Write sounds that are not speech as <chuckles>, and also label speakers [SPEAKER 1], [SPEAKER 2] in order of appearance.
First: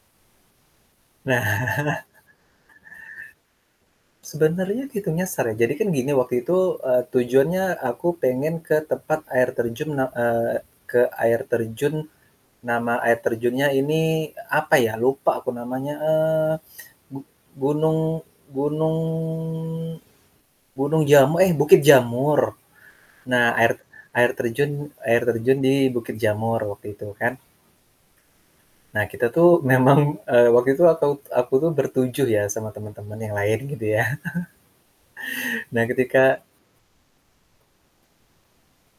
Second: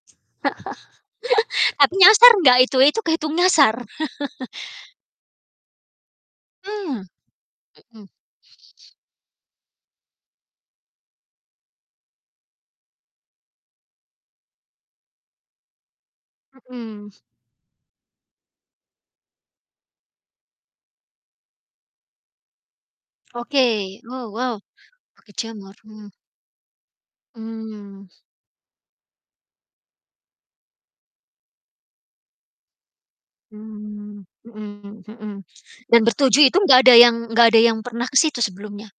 [SPEAKER 1] <laughs> Atuh
[SPEAKER 2] <chuckles>
[SPEAKER 1] nyasar nggak itu, itu kehitung nyasar? <chuckles>
[SPEAKER 2] Sebenarnya kehitung nyasar ya, jadi kan gini waktu itu, eee,
[SPEAKER 1] Mhm.
[SPEAKER 2] tujuannya aku
[SPEAKER 1] Mhm.
[SPEAKER 2] pengen ke tempat air terjun ne eee, ke air terjun nama air terjunnya ini e apa ya, lupa aku namanya, eee,
[SPEAKER 1] Mhm.
[SPEAKER 2] gu gunung, gunung. gunung jamu eh, Bukit Jamur. Nah air
[SPEAKER 1] Oke,
[SPEAKER 2] air
[SPEAKER 1] oh wow,
[SPEAKER 2] terjun air
[SPEAKER 1] Bukit
[SPEAKER 2] terjun di
[SPEAKER 1] Jamur, mmm.
[SPEAKER 2] Bukit Jamur waktu itu kan.
[SPEAKER 1] Mmm.
[SPEAKER 2] Nah kita tuh memang, eee, waktu itu aku t aku tuh ber-7 ya sama temen-temen yang lain gitu ya.
[SPEAKER 1] Mmm, mhm mhm
[SPEAKER 2] <chuckles> Nah,
[SPEAKER 1] dan
[SPEAKER 2] ketika
[SPEAKER 1] ber-7 itu gak ada yang gak ada yang pernah ke situ sebelumnya?